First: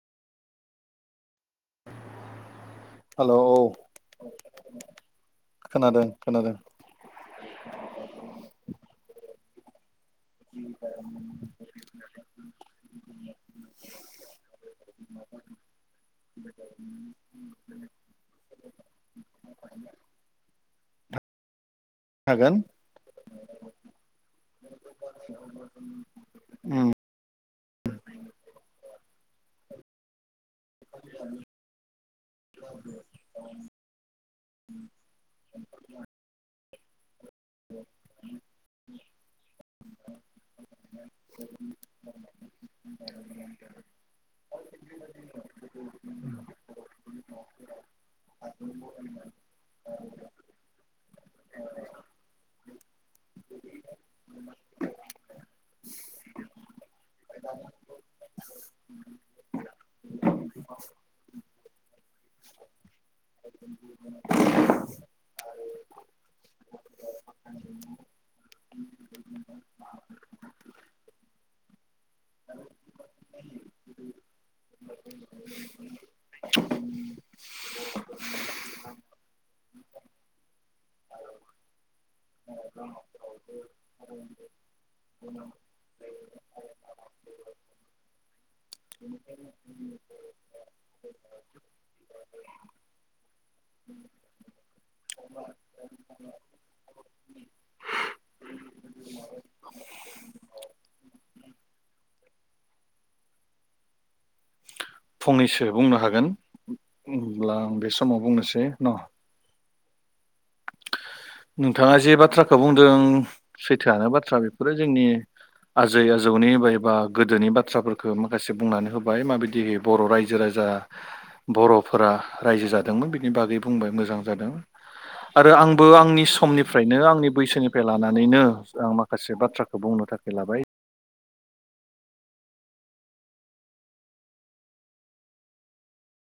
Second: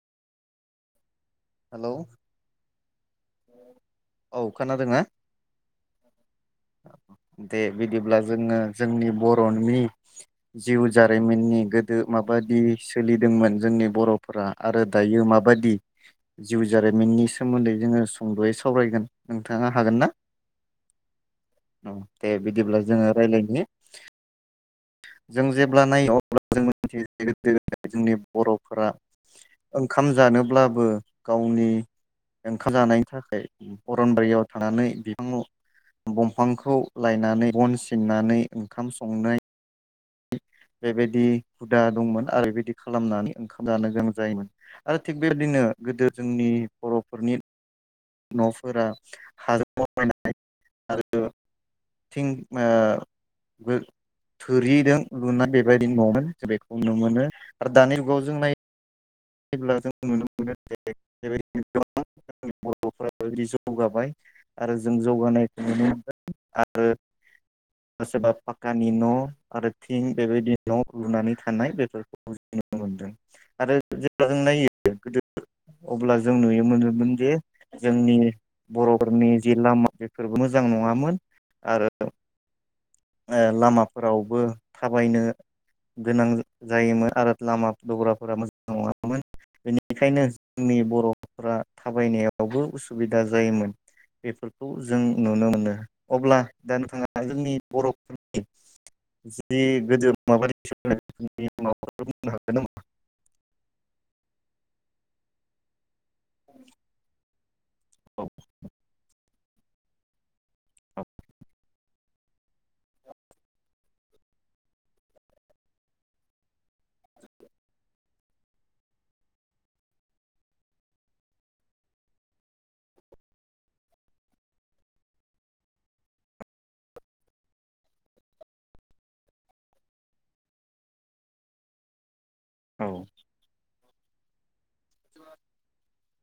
Hello hello औ औ खोनादोंना खोनादों। खोनादों दे बिदिब्ला जोङो जोंनि ब [unintelligible] जिउ जारिमिननि गोदो माबादि सोलिदोंमोन जोंनि बरफ्रा आरो दायो माबादि जिउ जारिमिननि सोमोन्दै जोङो सुंद'यै सावरायगोन नोंथाङा हागोन ना? ओ दे हागोन बिदिब्ला जोङो रायलायनि। जों जेब्ला नायो उम [unintelligible] जोंनि बर'फोरा ओंखाम जानोब। ब्लाबो गावनि ओंखाम जानायनि थाखाय अर'नबारियाव थानानै बिफांआव बंफांखौ। लायनानै बन सिननानै ओंखाम संनाय बेबायदि हुदा दंमोन आरो बेबायदि खालामनानै ओंखाम जानो गोनां जायोमोन आरो थिग बेबायदिनो गोदो जोंनि बरफोरनि नफोरा [unintelligible] आरो थिं ओ थोरहिदों लुना [unintelligible] बेबादिनो ममेन्ट जे बेखौ नुनो मोनो आरो दानि जुगाव जों नायोब्ला जों नुनो मोनो जे बेबायदिनो गोबां बर'फोरा [unintelligible] जौगाबाय आरो जों जौगानायखौ नुनो मोनदों आरो सोरबा फाक्कानि न आरो थिं बेबायदि न लुनानै थानाय बेफोरखौ नुनो मोनदों आरो जेब्ला जों नायो गोदो अब्ला जों नुनो मोनोमोन जे जोंनि बरफोरनि जि लामा बेफोरबो मोजां नंङामोन आरो ओ लामाफोरावबो थाबायनो गोनां जायोमोन आरो लामा दबग्राफोरा मोजां नंङामोन। बेनिखायनो जोंनि बर'फोरा थाबायनायावबो उसुबिदा जायोमोन बेफोरखौ जों नुनो मोनो। अब्ला दा नोंथाङा जोंनि बर'फोरनि जि गोदो माबादि [unintelligible] फंनैसो बुंनो हागोन हागोन उम लां बे समाव बुंनोसै न नोंथांङा जे बाथ्राखौ बुंदों सैथोआनो बाथ्रा बेफोरो जोंनि आजै आजौनि मायबा एबा गोदोनि बाथ्राफोरखौ माखासे बुंनानै होबाय माबायदि बर रायजो राजा बरफोरा रायजो जादोंमोन बिनि बागै बुंबाय मोजां जादों आरो आंबो आंनि समनिफ्रायनो आंनि बैसोनिफ्राय लानानैनो आं माखासे बाथ्राखौ बुंनो थाखाय लाबाय औ [inaudible]